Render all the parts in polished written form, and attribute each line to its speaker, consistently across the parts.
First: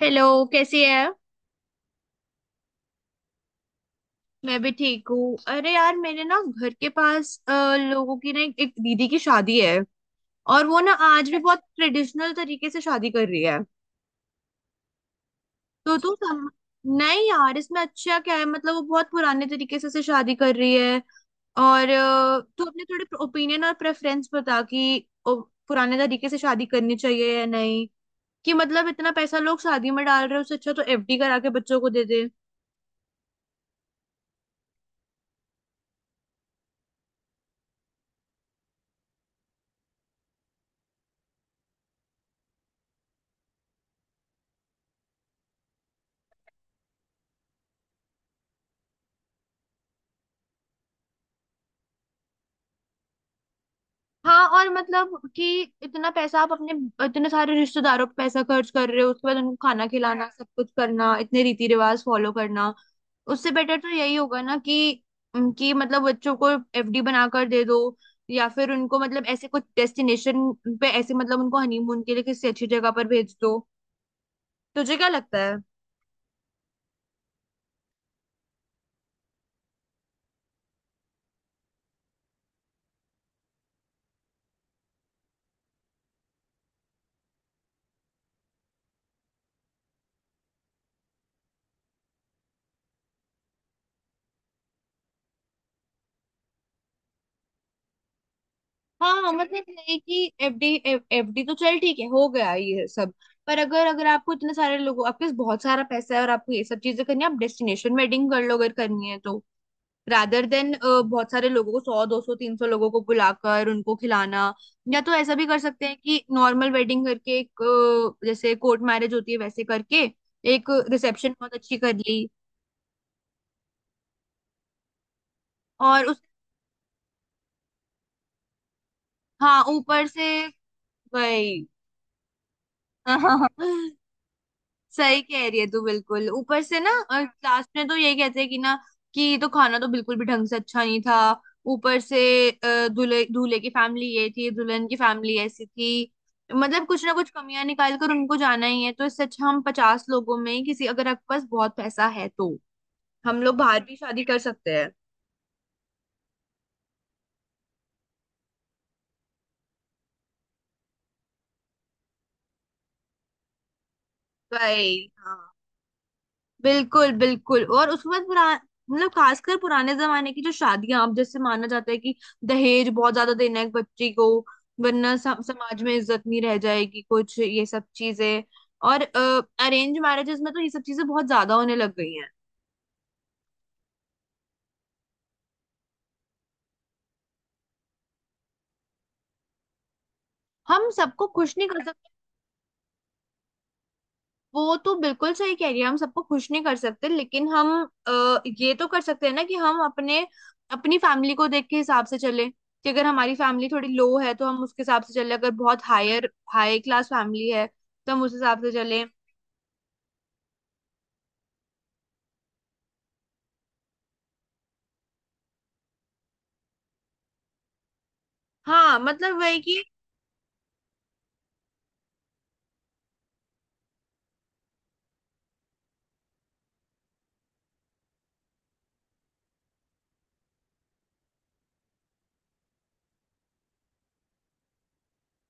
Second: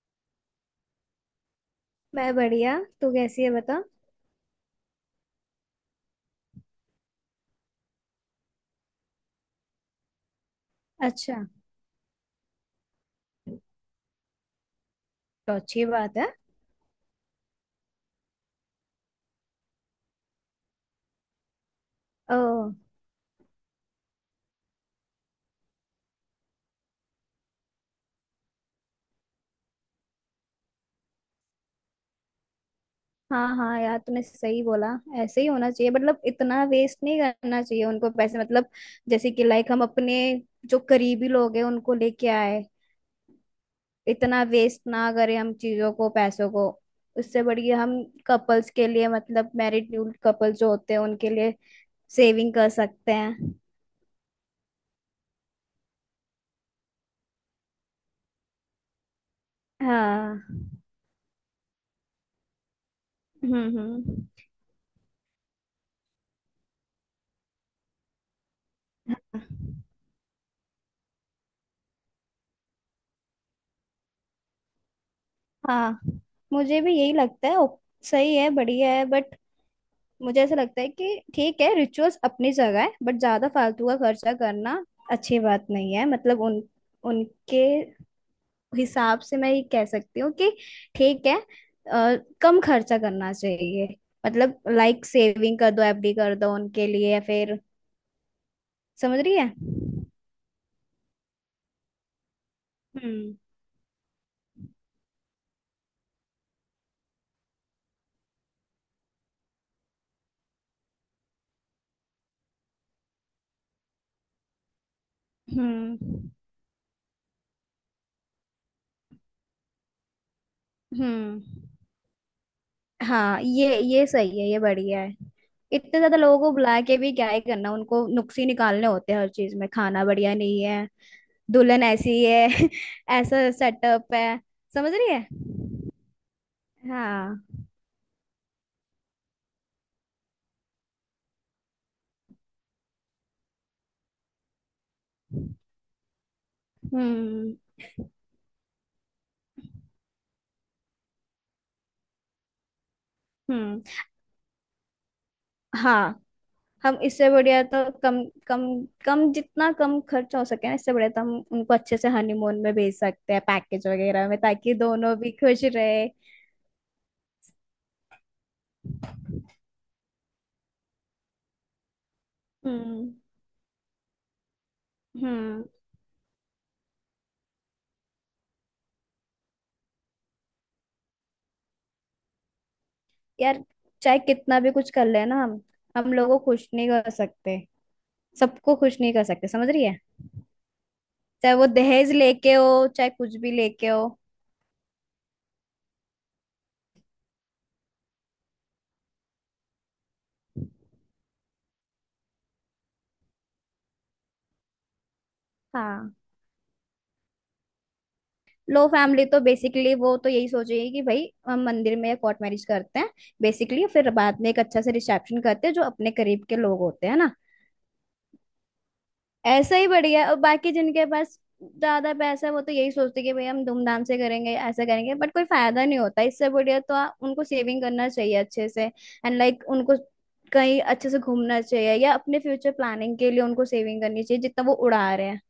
Speaker 1: Hello. कैसी है?
Speaker 2: मैं बढ़िया। तू कैसी है बता।
Speaker 1: मैं भी ठीक हूँ। अरे यार, मेरे ना घर के पास लोगों की ना एक दीदी की शादी है। और वो ना आज
Speaker 2: अच्छा,
Speaker 1: भी बहुत ट्रेडिशनल तरीके से शादी कर रही है।
Speaker 2: तो अच्छी
Speaker 1: तो तू
Speaker 2: बात है।
Speaker 1: सम... नहीं यार, इसमें अच्छा क्या है? मतलब वो बहुत पुराने तरीके से उसे शादी कर रही है। और
Speaker 2: ओ।
Speaker 1: तू अपने थोड़े ओपिनियन और प्रेफरेंस बता कि पुराने तरीके से शादी करनी चाहिए या नहीं। कि मतलब इतना पैसा लोग शादी में डाल रहे हैं, उससे अच्छा तो एफडी करा के बच्चों को दे दे।
Speaker 2: हाँ हाँ यार, तूने सही बोला। ऐसे ही होना चाहिए, मतलब इतना वेस्ट नहीं करना चाहिए उनको पैसे, मतलब जैसे कि लाइक हम अपने जो करीबी लोग हैं उनको लेके आए, इतना वेस्ट ना करें हम चीजों को पैसों को। उससे बढ़िया हम कपल्स के लिए, मतलब मैरिड न्यू कपल जो होते हैं उनके लिए सेविंग कर सकते हैं।
Speaker 1: हाँ, और मतलब कि इतना पैसा आप अपने इतने सारे रिश्तेदारों पे पैसा खर्च कर रहे हो, उसके बाद उनको खाना खिलाना, सब कुछ
Speaker 2: हाँ।
Speaker 1: करना, इतने रीति रिवाज फॉलो करना। उससे
Speaker 2: हम्म,
Speaker 1: बेटर तो यही
Speaker 2: हम्म।
Speaker 1: होगा ना कि मतलब बच्चों को एफडी बनाकर दे दो, या फिर उनको मतलब ऐसे कुछ डेस्टिनेशन पे ऐसे मतलब उनको हनीमून के लिए किसी अच्छी जगह पर भेज दो। तुझे क्या लगता है?
Speaker 2: हाँ, मुझे भी यही लगता है। सही है, बढ़िया है, बट मुझे ऐसा लगता है कि ठीक है, रिचुअल्स अपनी जगह है, बट ज्यादा फालतू का खर्चा करना अच्छी बात नहीं है। मतलब उन उनके हिसाब से मैं ये कह सकती हूँ कि ठीक है, कम खर्चा करना चाहिए। मतलब लाइक सेविंग कर दो, एफडी कर दो उनके लिए, या फिर समझ
Speaker 1: हाँ,
Speaker 2: रही है।
Speaker 1: मतलब नहीं कि एफडी। एफडी तो चल ठीक है, हो गया ये सब।
Speaker 2: हम्म,
Speaker 1: पर अगर अगर आपको इतने सारे लोगों, आपके पास बहुत सारा पैसा है और आपको ये सब चीजें करनी है, आप डेस्टिनेशन वेडिंग कर लो अगर करनी है तो। रादर देन बहुत सारे लोगों को, 100 200 300 लोगों को बुलाकर उनको खिलाना। या तो ऐसा भी कर सकते हैं कि
Speaker 2: हम्म,
Speaker 1: नॉर्मल वेडिंग करके एक जैसे कोर्ट मैरिज होती है वैसे करके एक रिसेप्शन
Speaker 2: हम्म।
Speaker 1: बहुत अच्छी कर ली।
Speaker 2: हाँ, ये सही है, ये बढ़िया है। इतने
Speaker 1: और
Speaker 2: ज्यादा
Speaker 1: उस
Speaker 2: लोगों को बुला के भी क्या ही करना, उनको नुक्स ही निकालने होते हैं हर चीज
Speaker 1: हाँ,
Speaker 2: में, खाना
Speaker 1: ऊपर से
Speaker 2: बढ़िया नहीं है,
Speaker 1: वही।
Speaker 2: दुल्हन ऐसी है ऐसा सेटअप है, समझ रही
Speaker 1: सही
Speaker 2: है।
Speaker 1: कह रही है तू, बिल्कुल। ऊपर से ना
Speaker 2: हाँ।
Speaker 1: लास्ट में तो ये कहते हैं कि ना कि ये तो खाना तो बिल्कुल भी ढंग से अच्छा नहीं था। ऊपर से दूल्हे दूल्हे की फैमिली ये थी, दुल्हन की फैमिली ऐसी थी। मतलब कुछ ना कुछ
Speaker 2: हम्म,
Speaker 1: कमियां निकाल कर उनको जाना ही है, तो इससे अच्छा हम 50 लोगों में ही किसी अगर आपके पास बहुत पैसा है तो हम लोग
Speaker 2: हम्म।
Speaker 1: बाहर भी शादी कर सकते हैं।
Speaker 2: हाँ, हम इससे बढ़िया तो कम कम कम जितना कम खर्च हो सके ना, इससे बढ़िया तो हम उनको अच्छे से हनीमून में भेज सकते हैं, पैकेज वगैरह में, ताकि
Speaker 1: भाई,
Speaker 2: दोनों भी खुश रहे।
Speaker 1: बिल्कुल बिल्कुल। और उसके बाद पुरा मतलब खासकर पुराने जमाने की जो शादियां, अब जैसे माना जाता है कि दहेज
Speaker 2: हम्म,
Speaker 1: बहुत ज्यादा देना है एक बच्ची को, वरना
Speaker 2: हम्म।
Speaker 1: समाज में इज्जत नहीं रह जाएगी, कुछ ये सब चीजें। और अरेंज मैरिजेस में तो ये सब चीजें बहुत ज्यादा होने लग गई हैं।
Speaker 2: यार चाहे कितना भी कुछ कर ले ना, हम लोगों को खुश नहीं कर सकते, सबको खुश नहीं कर सकते, समझ रही है।
Speaker 1: हम सबको
Speaker 2: चाहे
Speaker 1: खुश
Speaker 2: वो
Speaker 1: नहीं कर
Speaker 2: दहेज लेके हो, चाहे कुछ भी लेके हो।
Speaker 1: वो तो बिल्कुल सही कह रही है, हम सबको खुश नहीं कर सकते, लेकिन हम अ, ये तो कर सकते हैं ना कि हम अपने अपनी फैमिली को देख के हिसाब से चले कि अगर हमारी फैमिली थोड़ी लो है तो हम उसके हिसाब से चले, अगर बहुत
Speaker 2: हाँ,
Speaker 1: हायर हाई क्लास फैमिली है तो हम उस हिसाब से
Speaker 2: लो
Speaker 1: चले।
Speaker 2: फैमिली तो बेसिकली वो तो यही सोचेगी कि भाई हम मंदिर में या कोर्ट मैरिज करते हैं। बेसिकली फिर बाद में एक अच्छा से रिसेप्शन करते हैं, जो अपने करीब के लोग होते हैं ना।
Speaker 1: हाँ, मतलब वही
Speaker 2: ऐसा
Speaker 1: कि
Speaker 2: ही बढ़िया है। और बाकी जिनके पास ज्यादा पैसा है वो तो यही सोचते हैं कि भाई हम धूमधाम से करेंगे, ऐसा करेंगे, बट कोई फायदा नहीं होता, इससे बढ़िया तो उनको सेविंग करना चाहिए अच्छे से, एंड लाइक उनको कहीं अच्छे से घूमना चाहिए, या अपने फ्यूचर प्लानिंग के लिए उनको सेविंग करनी चाहिए, जितना वो उड़ा रहे हैं।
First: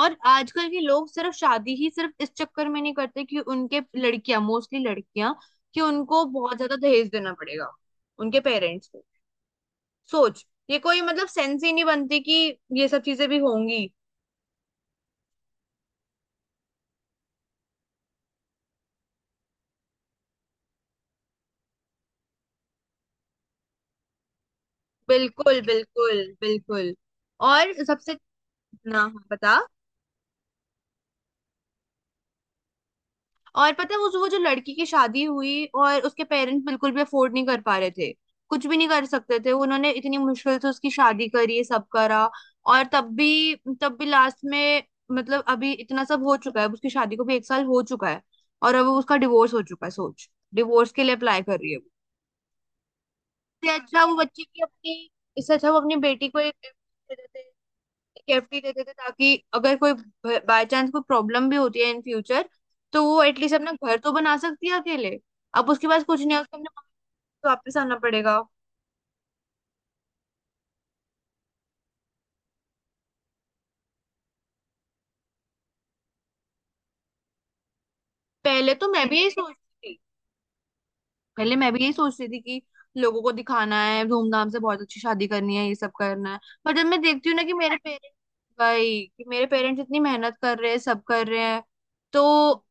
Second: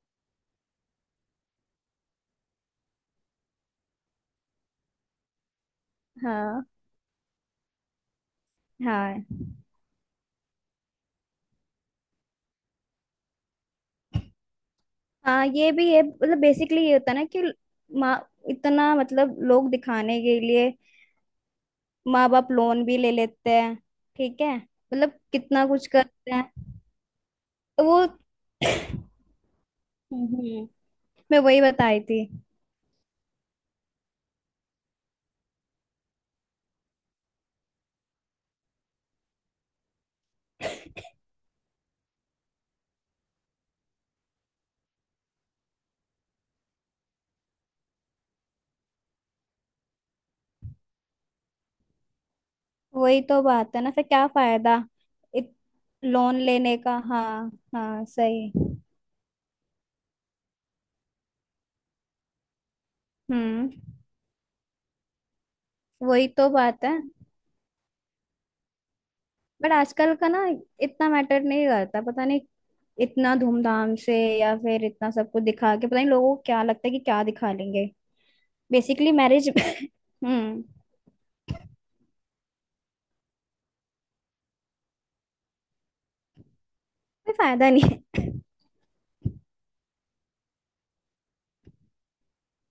Speaker 1: और आजकल के लोग सिर्फ शादी ही सिर्फ इस चक्कर में नहीं करते कि उनके लड़कियां मोस्टली लड़कियां कि उनको बहुत
Speaker 2: हाँ,
Speaker 1: ज्यादा दहेज देना पड़ेगा उनके पेरेंट्स को।
Speaker 2: हाँ,
Speaker 1: सोच, ये कोई मतलब सेंस ही नहीं बनती कि ये सब चीजें भी होंगी।
Speaker 2: हाँ, ये भी है। मतलब बेसिकली ये होता है ना कि माँ इतना, मतलब लोग दिखाने के लिए माँ बाप लोन भी ले लेते हैं। ठीक है, मतलब
Speaker 1: बिल्कुल
Speaker 2: कितना कुछ
Speaker 1: बिल्कुल
Speaker 2: करते हैं।
Speaker 1: बिल्कुल। और
Speaker 2: तो वो,
Speaker 1: सबसे ना हाँ, बता।
Speaker 2: हम्म। मैं वही बताई थी।
Speaker 1: और पता है उस वो जो लड़की की शादी हुई और उसके पेरेंट्स बिल्कुल भी अफोर्ड नहीं कर पा रहे थे, कुछ भी नहीं कर सकते थे, उन्होंने इतनी मुश्किल से उसकी शादी करी, सब करा। और तब भी लास्ट में, मतलब अभी इतना सब हो चुका है, अब उसकी शादी को भी एक साल हो चुका है और अब उसका डिवोर्स हो चुका है। सोच, डिवोर्स के लिए अप्लाई कर रही है वो।
Speaker 2: वही तो
Speaker 1: इससे
Speaker 2: बात है ना,
Speaker 1: अच्छा
Speaker 2: फिर
Speaker 1: वो
Speaker 2: क्या
Speaker 1: बच्चे की
Speaker 2: फायदा
Speaker 1: अपनी इससे
Speaker 2: इत,
Speaker 1: अच्छा वो अपनी बेटी
Speaker 2: लोन
Speaker 1: को एक
Speaker 2: लेने का। हाँ, हाँ, सही।
Speaker 1: सेफ्टी देते थे, ताकि अगर कोई बाय चांस कोई प्रॉब्लम भी होती है इन फ्यूचर, तो वो एटलीस्ट
Speaker 2: हम्म।
Speaker 1: अपना घर तो बना सकती है अकेले। अब उसके पास कुछ
Speaker 2: वही
Speaker 1: नहीं है,
Speaker 2: तो
Speaker 1: उसको अपने
Speaker 2: बात है,
Speaker 1: मम्मी को वापस आना पड़ेगा।
Speaker 2: बट आजकल का ना इतना मैटर नहीं करता, पता नहीं। इतना धूमधाम से या फिर इतना सब कुछ दिखा के पता नहीं लोगों को क्या लगता है कि क्या दिखा लेंगे।
Speaker 1: पहले तो मैं
Speaker 2: बेसिकली
Speaker 1: भी यही
Speaker 2: मैरिज
Speaker 1: सोच रही थी,
Speaker 2: हम्म।
Speaker 1: पहले मैं भी यही सोच रही थी कि लोगों को दिखाना है, धूमधाम से बहुत अच्छी शादी करनी है, ये सब करना है। पर जब मैं देखती
Speaker 2: कोई
Speaker 1: हूँ ना कि
Speaker 2: फायदा
Speaker 1: मेरे
Speaker 2: नहीं
Speaker 1: पेरेंट्स,
Speaker 2: है।
Speaker 1: भाई, कि मेरे पेरेंट्स इतनी मेहनत कर रहे हैं, सब कर रहे हैं, तो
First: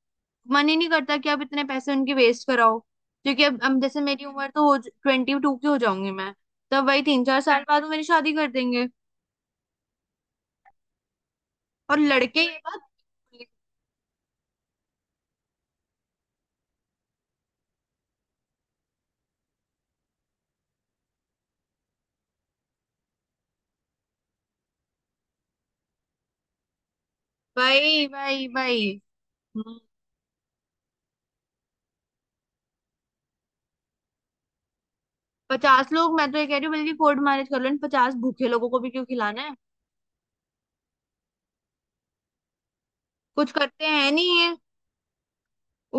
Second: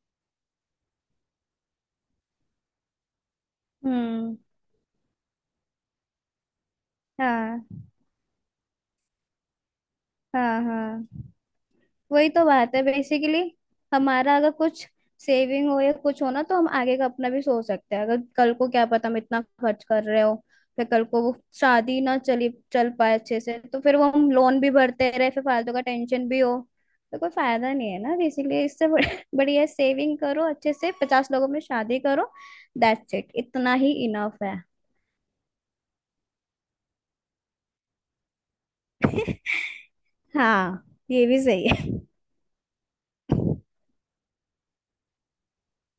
Speaker 1: मन ही नहीं करता कि आप इतने पैसे उनकी वेस्ट कराओ, क्योंकि अब जैसे मेरी
Speaker 2: हम्म।
Speaker 1: उम्र तो हो, 22 की हो जाऊंगी मैं, तब वही 3 4 साल
Speaker 2: हाँ,
Speaker 1: बाद वो मेरी शादी कर देंगे।
Speaker 2: हाँ, हाँ,
Speaker 1: और
Speaker 2: वही
Speaker 1: लड़के
Speaker 2: तो
Speaker 1: ये
Speaker 2: बात है
Speaker 1: बात,
Speaker 2: बेसिकली। हमारा अगर कुछ सेविंग हो या कुछ हो ना, तो हम आगे का अपना भी सोच सकते हैं। अगर कल को क्या पता हम इतना खर्च कर रहे हो, फिर कल को वो शादी ना चली चल पाए अच्छे से, तो फिर वो हम लोन भी भरते रहे, फिर फालतू का टेंशन भी हो। तो कोई फायदा नहीं है
Speaker 1: भाई
Speaker 2: ना
Speaker 1: भाई
Speaker 2: बेसिकली, इससे
Speaker 1: भाई।
Speaker 2: बढ़िया
Speaker 1: हम्म,
Speaker 2: सेविंग करो अच्छे से, 50 लोगों में शादी करो। दैट्स इट, इतना ही इनफ है।
Speaker 1: पचास लोग मैं तो ये कह रही हूँ, बल्कि कोर्ट मैरिज कर लो, इन 50 भूखे लोगों को भी क्यों खिलाना है?
Speaker 2: हाँ, ये भी सही है।
Speaker 1: कुछ करते हैं नहीं ये,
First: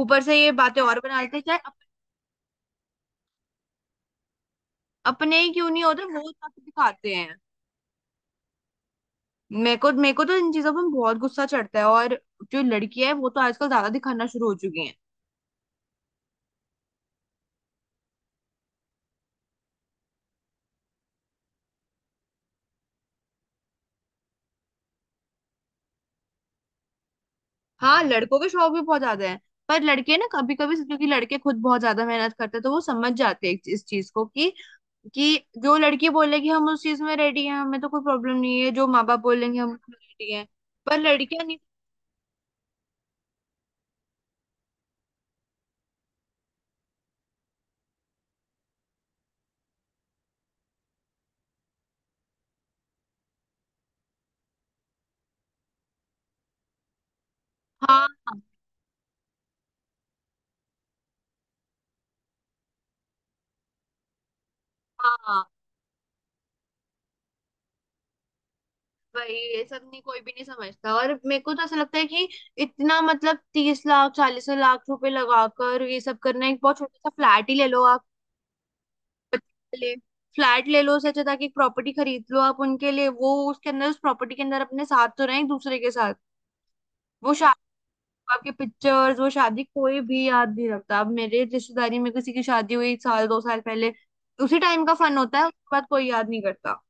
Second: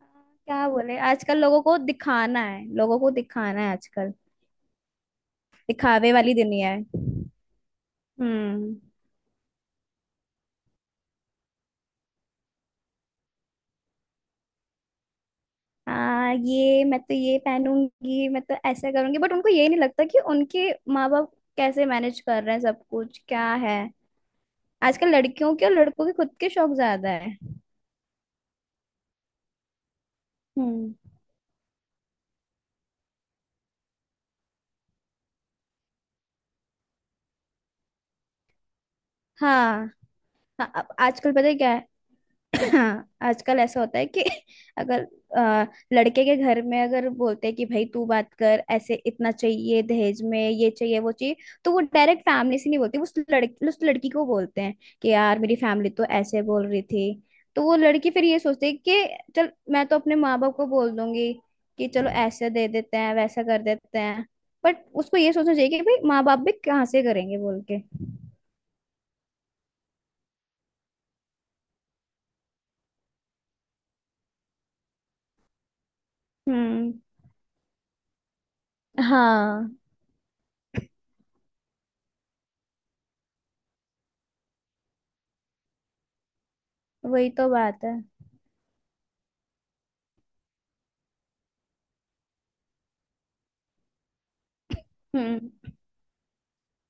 Speaker 1: ऊपर से ये
Speaker 2: क्या
Speaker 1: बातें
Speaker 2: बोले,
Speaker 1: और बना लेते
Speaker 2: आजकल
Speaker 1: हैं,
Speaker 2: लोगों को दिखाना है, लोगों को दिखाना है आजकल।
Speaker 1: अपने ही क्यों नहीं होते
Speaker 2: दिखावे
Speaker 1: वो
Speaker 2: वाली
Speaker 1: सब
Speaker 2: दुनिया है।
Speaker 1: दिखाते हैं।
Speaker 2: हम्म।
Speaker 1: मेरे को तो इन चीजों पर बहुत गुस्सा चढ़ता है। और जो लड़कियां है वो तो आजकल ज्यादा दिखाना शुरू हो चुकी हैं।
Speaker 2: ये मैं तो ये पहनूंगी, मैं तो ऐसा करूंगी, बट उनको ये नहीं लगता कि उनके माँ बाप कैसे मैनेज कर रहे हैं सब कुछ, क्या है। आजकल लड़कियों के और लड़कों के खुद के शौक ज्यादा है।
Speaker 1: हाँ, लड़कों के शौक भी बहुत ज्यादा है। पर लड़के ना कभी कभी,
Speaker 2: हम्म।
Speaker 1: क्योंकि लड़के खुद बहुत ज्यादा मेहनत करते हैं, तो वो समझ जाते हैं इस चीज को कि जो लड़की बोले कि हम उस चीज में रेडी हैं, हमें तो कोई प्रॉब्लम नहीं है, जो माँ बाप बोलेंगे हम
Speaker 2: हाँ,
Speaker 1: उसमें रेडी हैं।
Speaker 2: हाँ, अब
Speaker 1: पर
Speaker 2: आजकल
Speaker 1: लड़कियां
Speaker 2: पता है
Speaker 1: नहीं।
Speaker 2: क्या है। हाँ, आजकल ऐसा होता है कि अगर, अ, लड़के के घर में अगर बोलते हैं कि भाई तू बात कर, ऐसे इतना चाहिए दहेज में, ये चाहिए वो चाहिए। तो वो डायरेक्ट फैमिली से नहीं बोलते, उस लड़की को बोलते हैं कि यार मेरी फैमिली तो ऐसे बोल रही थी। तो वो लड़की फिर ये
Speaker 1: हाँ
Speaker 2: सोचती है कि चल मैं तो अपने माँ बाप को बोल दूंगी कि चलो ऐसे दे देते हैं, वैसा कर देते हैं। बट
Speaker 1: हाँ
Speaker 2: उसको ये
Speaker 1: हाँ।
Speaker 2: सोचना चाहिए कि भाई माँ बाप भी कहाँ से करेंगे, बोल के।
Speaker 1: भाई, ये सब नहीं कोई भी नहीं समझता, और मेरे को तो ऐसा लगता है कि इतना मतलब 30 लाख 40 लाख रुपए लगाकर ये सब करना, एक बहुत
Speaker 2: हम्म।
Speaker 1: छोटा सा फ्लैट ही ले लो।
Speaker 2: हाँ,
Speaker 1: ले, फ्लैट ले लो, उससे अच्छा था कि एक प्रॉपर्टी खरीद लो आप उनके लिए, वो उसके अंदर, उस प्रॉपर्टी के अंदर अपने साथ तो रहें, एक दूसरे के साथ।
Speaker 2: वही
Speaker 1: वो
Speaker 2: तो
Speaker 1: शादी,
Speaker 2: बात है।
Speaker 1: आपके पिक्चर्स, वो शादी कोई भी याद नहीं रखता। अब मेरे रिश्तेदारी में किसी की शादी हुई साल 2 साल पहले, उसी टाइम का फन होता है,
Speaker 2: हम्म।
Speaker 1: उसके बाद कोई याद नहीं करता।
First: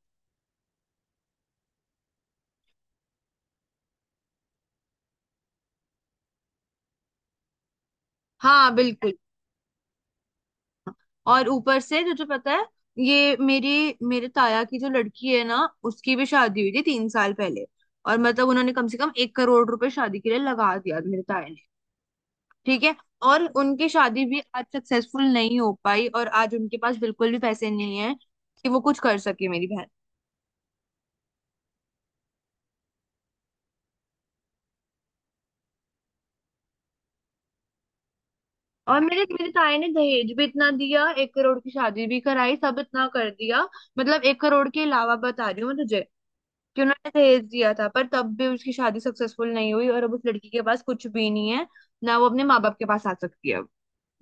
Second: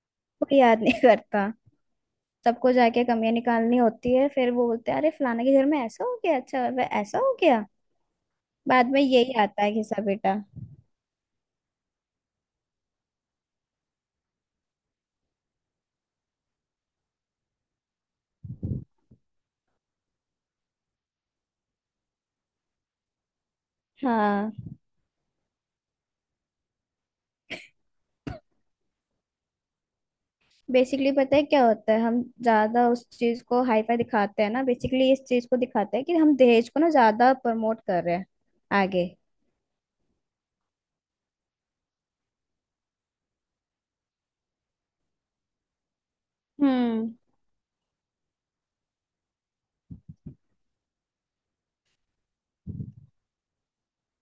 Speaker 2: कोई याद नहीं करता, सबको जाके कमियां निकालनी होती है। फिर वो बोलते हैं, अरे फलाने के घर में ऐसा हो गया, अच्छा वह ऐसा हो गया।
Speaker 1: हाँ,
Speaker 2: बाद में
Speaker 1: बिल्कुल।
Speaker 2: यही आता है घिसा बेटा।
Speaker 1: और ऊपर से तुझे पता है, ये मेरी मेरे ताया की जो लड़की है ना, उसकी भी शादी हुई थी 3 साल पहले। और मतलब उन्होंने कम से कम 1 करोड़ रुपए शादी के लिए लगा दिया मेरे ताया ने, ठीक है? और उनकी शादी भी
Speaker 2: हाँ,
Speaker 1: आज सक्सेसफुल नहीं हो पाई, और आज उनके पास बिल्कुल भी पैसे नहीं है कि वो कुछ कर सके मेरी बहन।
Speaker 2: बेसिकली पता है क्या होता है, हम ज्यादा उस चीज को हाईफाई दिखाते हैं ना। बेसिकली इस चीज को दिखाते हैं कि हम दहेज को ना ज्यादा प्रमोट कर रहे हैं
Speaker 1: और
Speaker 2: आगे।
Speaker 1: मेरे मेरे ताए ने दहेज भी इतना दिया, 1 करोड़ की शादी भी कराई, सब इतना कर दिया, मतलब 1 करोड़ के अलावा बता रही हूँ मैं तुझे कि उन्होंने
Speaker 2: हम्म।
Speaker 1: दहेज दिया था, पर तब भी उसकी शादी सक्सेसफुल नहीं हुई, और अब उस लड़की के पास कुछ भी नहीं है। ना वो अपने माँ बाप के पास आ सकती है, अब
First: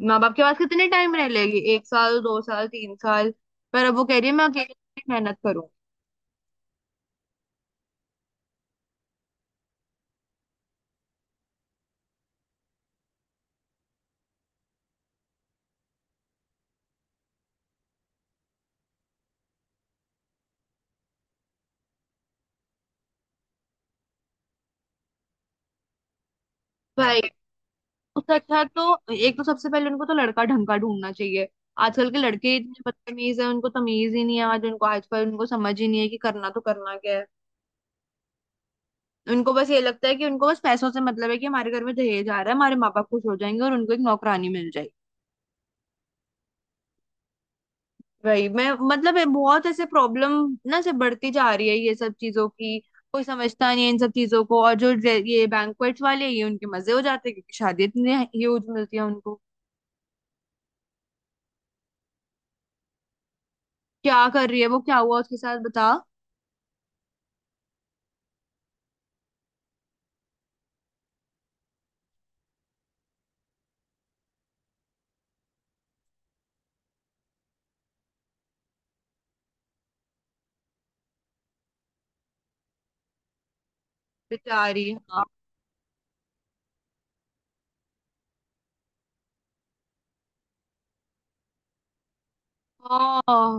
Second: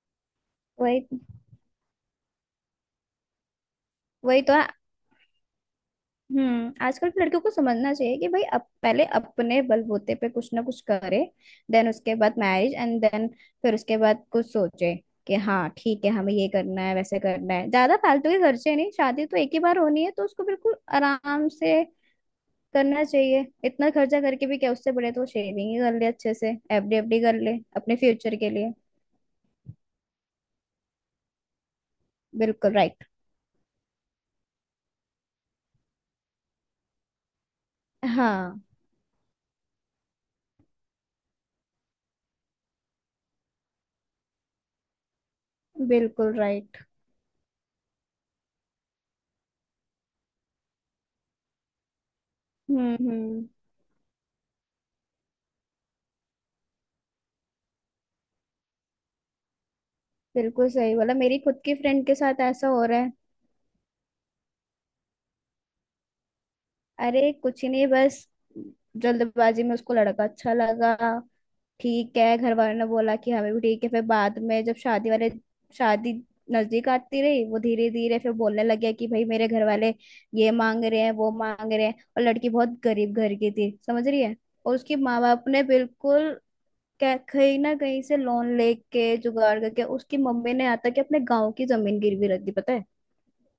Speaker 1: माँ बाप के पास कितने
Speaker 2: वही
Speaker 1: टाइम रह लेगी? 1 साल, 2 साल, 3 साल। पर अब वो कह रही है
Speaker 2: वही
Speaker 1: मैं
Speaker 2: तो है।
Speaker 1: अकेले मेहनत करूँ।
Speaker 2: हम्म। आजकल के लड़कियों को समझना चाहिए कि भाई अब पहले अपने बलबूते पे कुछ ना कुछ करे। देन उसके बाद मैरिज एंड देन, फिर उसके बाद कुछ सोचे कि हाँ ठीक है, हमें ये करना है, वैसे करना है, ज्यादा फालतू के खर्चे नहीं। शादी तो एक ही बार होनी है, तो उसको बिल्कुल आराम से करना चाहिए। इतना खर्चा करके भी क्या, उससे बड़े तो शेविंग ही कर ले अच्छे से, एफडी
Speaker 1: भाई,
Speaker 2: एफडी कर ले अपने
Speaker 1: उससे
Speaker 2: फ्यूचर के
Speaker 1: अच्छा है
Speaker 2: लिए।
Speaker 1: तो एक तो सबसे पहले उनको तो लड़का ढंग का ढूंढना चाहिए। आजकल के लड़के ही
Speaker 2: बिल्कुल
Speaker 1: इतने
Speaker 2: राइट।
Speaker 1: बदतमीज है, उनको तमीज ही नहीं है, आज उनको आजकल उनको समझ ही नहीं है कि करना तो करना क्या है।
Speaker 2: हाँ,
Speaker 1: उनको बस ये लगता है कि उनको बस पैसों से मतलब है कि हमारे घर में दहेज आ रहा है, हमारे माँ बाप खुश हो जाएंगे और उनको एक नौकरानी मिल जाएगी।
Speaker 2: बिल्कुल राइट।
Speaker 1: वही मैं मतलब है, बहुत ऐसे प्रॉब्लम ना से बढ़ती जा रही है ये सब चीजों की।
Speaker 2: हम्म,
Speaker 1: कोई
Speaker 2: हम्म।
Speaker 1: समझता नहीं है इन सब चीजों को, और जो ये बैंक्वेट्स वाले ये उनके मजे हो जाते हैं क्योंकि शादी इतनी ह्यूज मिलती है उनको।
Speaker 2: बिल्कुल सही बोला, मेरी खुद की फ्रेंड के साथ ऐसा हो रहा है।
Speaker 1: क्या कर रही है वो, क्या हुआ उसके साथ बता?
Speaker 2: अरे कुछ ही नहीं, बस जल्दबाजी में उसको लड़का अच्छा लगा, ठीक है। घर वालों ने बोला कि हमें भी ठीक है। फिर बाद में जब शादी नजदीक आती रही, वो धीरे धीरे फिर बोलने लग गया कि भाई मेरे घर वाले ये मांग रहे हैं, वो मांग रहे हैं। और लड़की बहुत गरीब घर की थी, समझ रही है। और
Speaker 1: बेचारी।
Speaker 2: उसके माँ
Speaker 1: हाँ।
Speaker 2: बाप ने बिल्कुल कहीं ना कहीं से लोन लेके जुगाड़ करके, उसकी मम्मी ने आता कि अपने गाँव की जमीन गिरवी रख दी, पता है।
Speaker 1: ओह।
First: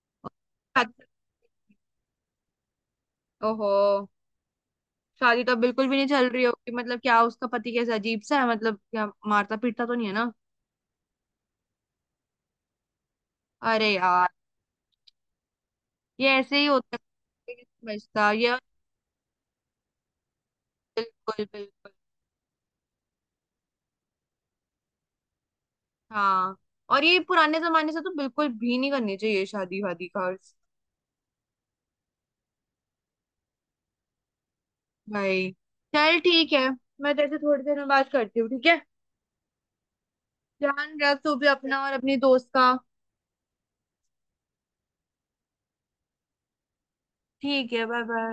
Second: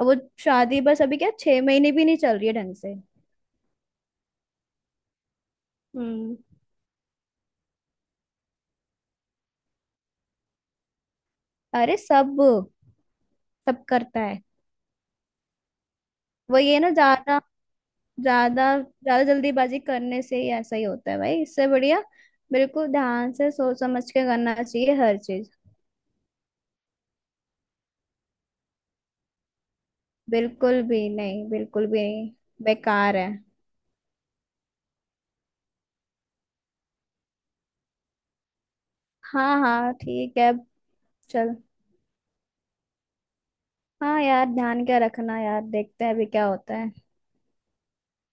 Speaker 2: अब वो शादी बस
Speaker 1: शादी-
Speaker 2: अभी क्या 6 महीने भी नहीं चल रही है ढंग से।
Speaker 1: ओहो, शादी तो बिल्कुल भी नहीं चल
Speaker 2: हम्म।
Speaker 1: रही होगी। मतलब क्या उसका पति कैसा अजीब सा है? मतलब क्या मारता पीटता तो नहीं है ना?
Speaker 2: अरे सब सब
Speaker 1: अरे
Speaker 2: करता
Speaker 1: यार,
Speaker 2: है।
Speaker 1: ये ऐसे
Speaker 2: वो
Speaker 1: ही
Speaker 2: ये ना
Speaker 1: होता है,
Speaker 2: ज्यादा
Speaker 1: ये नहीं समझता ये।
Speaker 2: ज्यादा ज्यादा जल्दीबाजी करने से ही ऐसा ही होता है, भाई।
Speaker 1: बिल्कुल
Speaker 2: इससे
Speaker 1: बिल्कुल।
Speaker 2: बढ़िया बिल्कुल ध्यान से सोच समझ के करना चाहिए हर चीज।
Speaker 1: हाँ, और ये पुराने जमाने से तो बिल्कुल भी नहीं करनी चाहिए शादी वादी का और।
Speaker 2: बिल्कुल भी नहीं, बिल्कुल भी नहीं, बेकार है।
Speaker 1: भाई, चल ठीक है, मैं तेरे से थोड़ी देर में बात करती हूँ, ठीक है?
Speaker 2: हाँ, हाँ ठीक है।
Speaker 1: ध्यान रख तू भी
Speaker 2: चल।
Speaker 1: अपना और अपनी दोस्त का।
Speaker 2: हाँ यार, ध्यान क्या रखना यार, देखते हैं अभी क्या होता है।
Speaker 1: ठीक है, बाय बाय।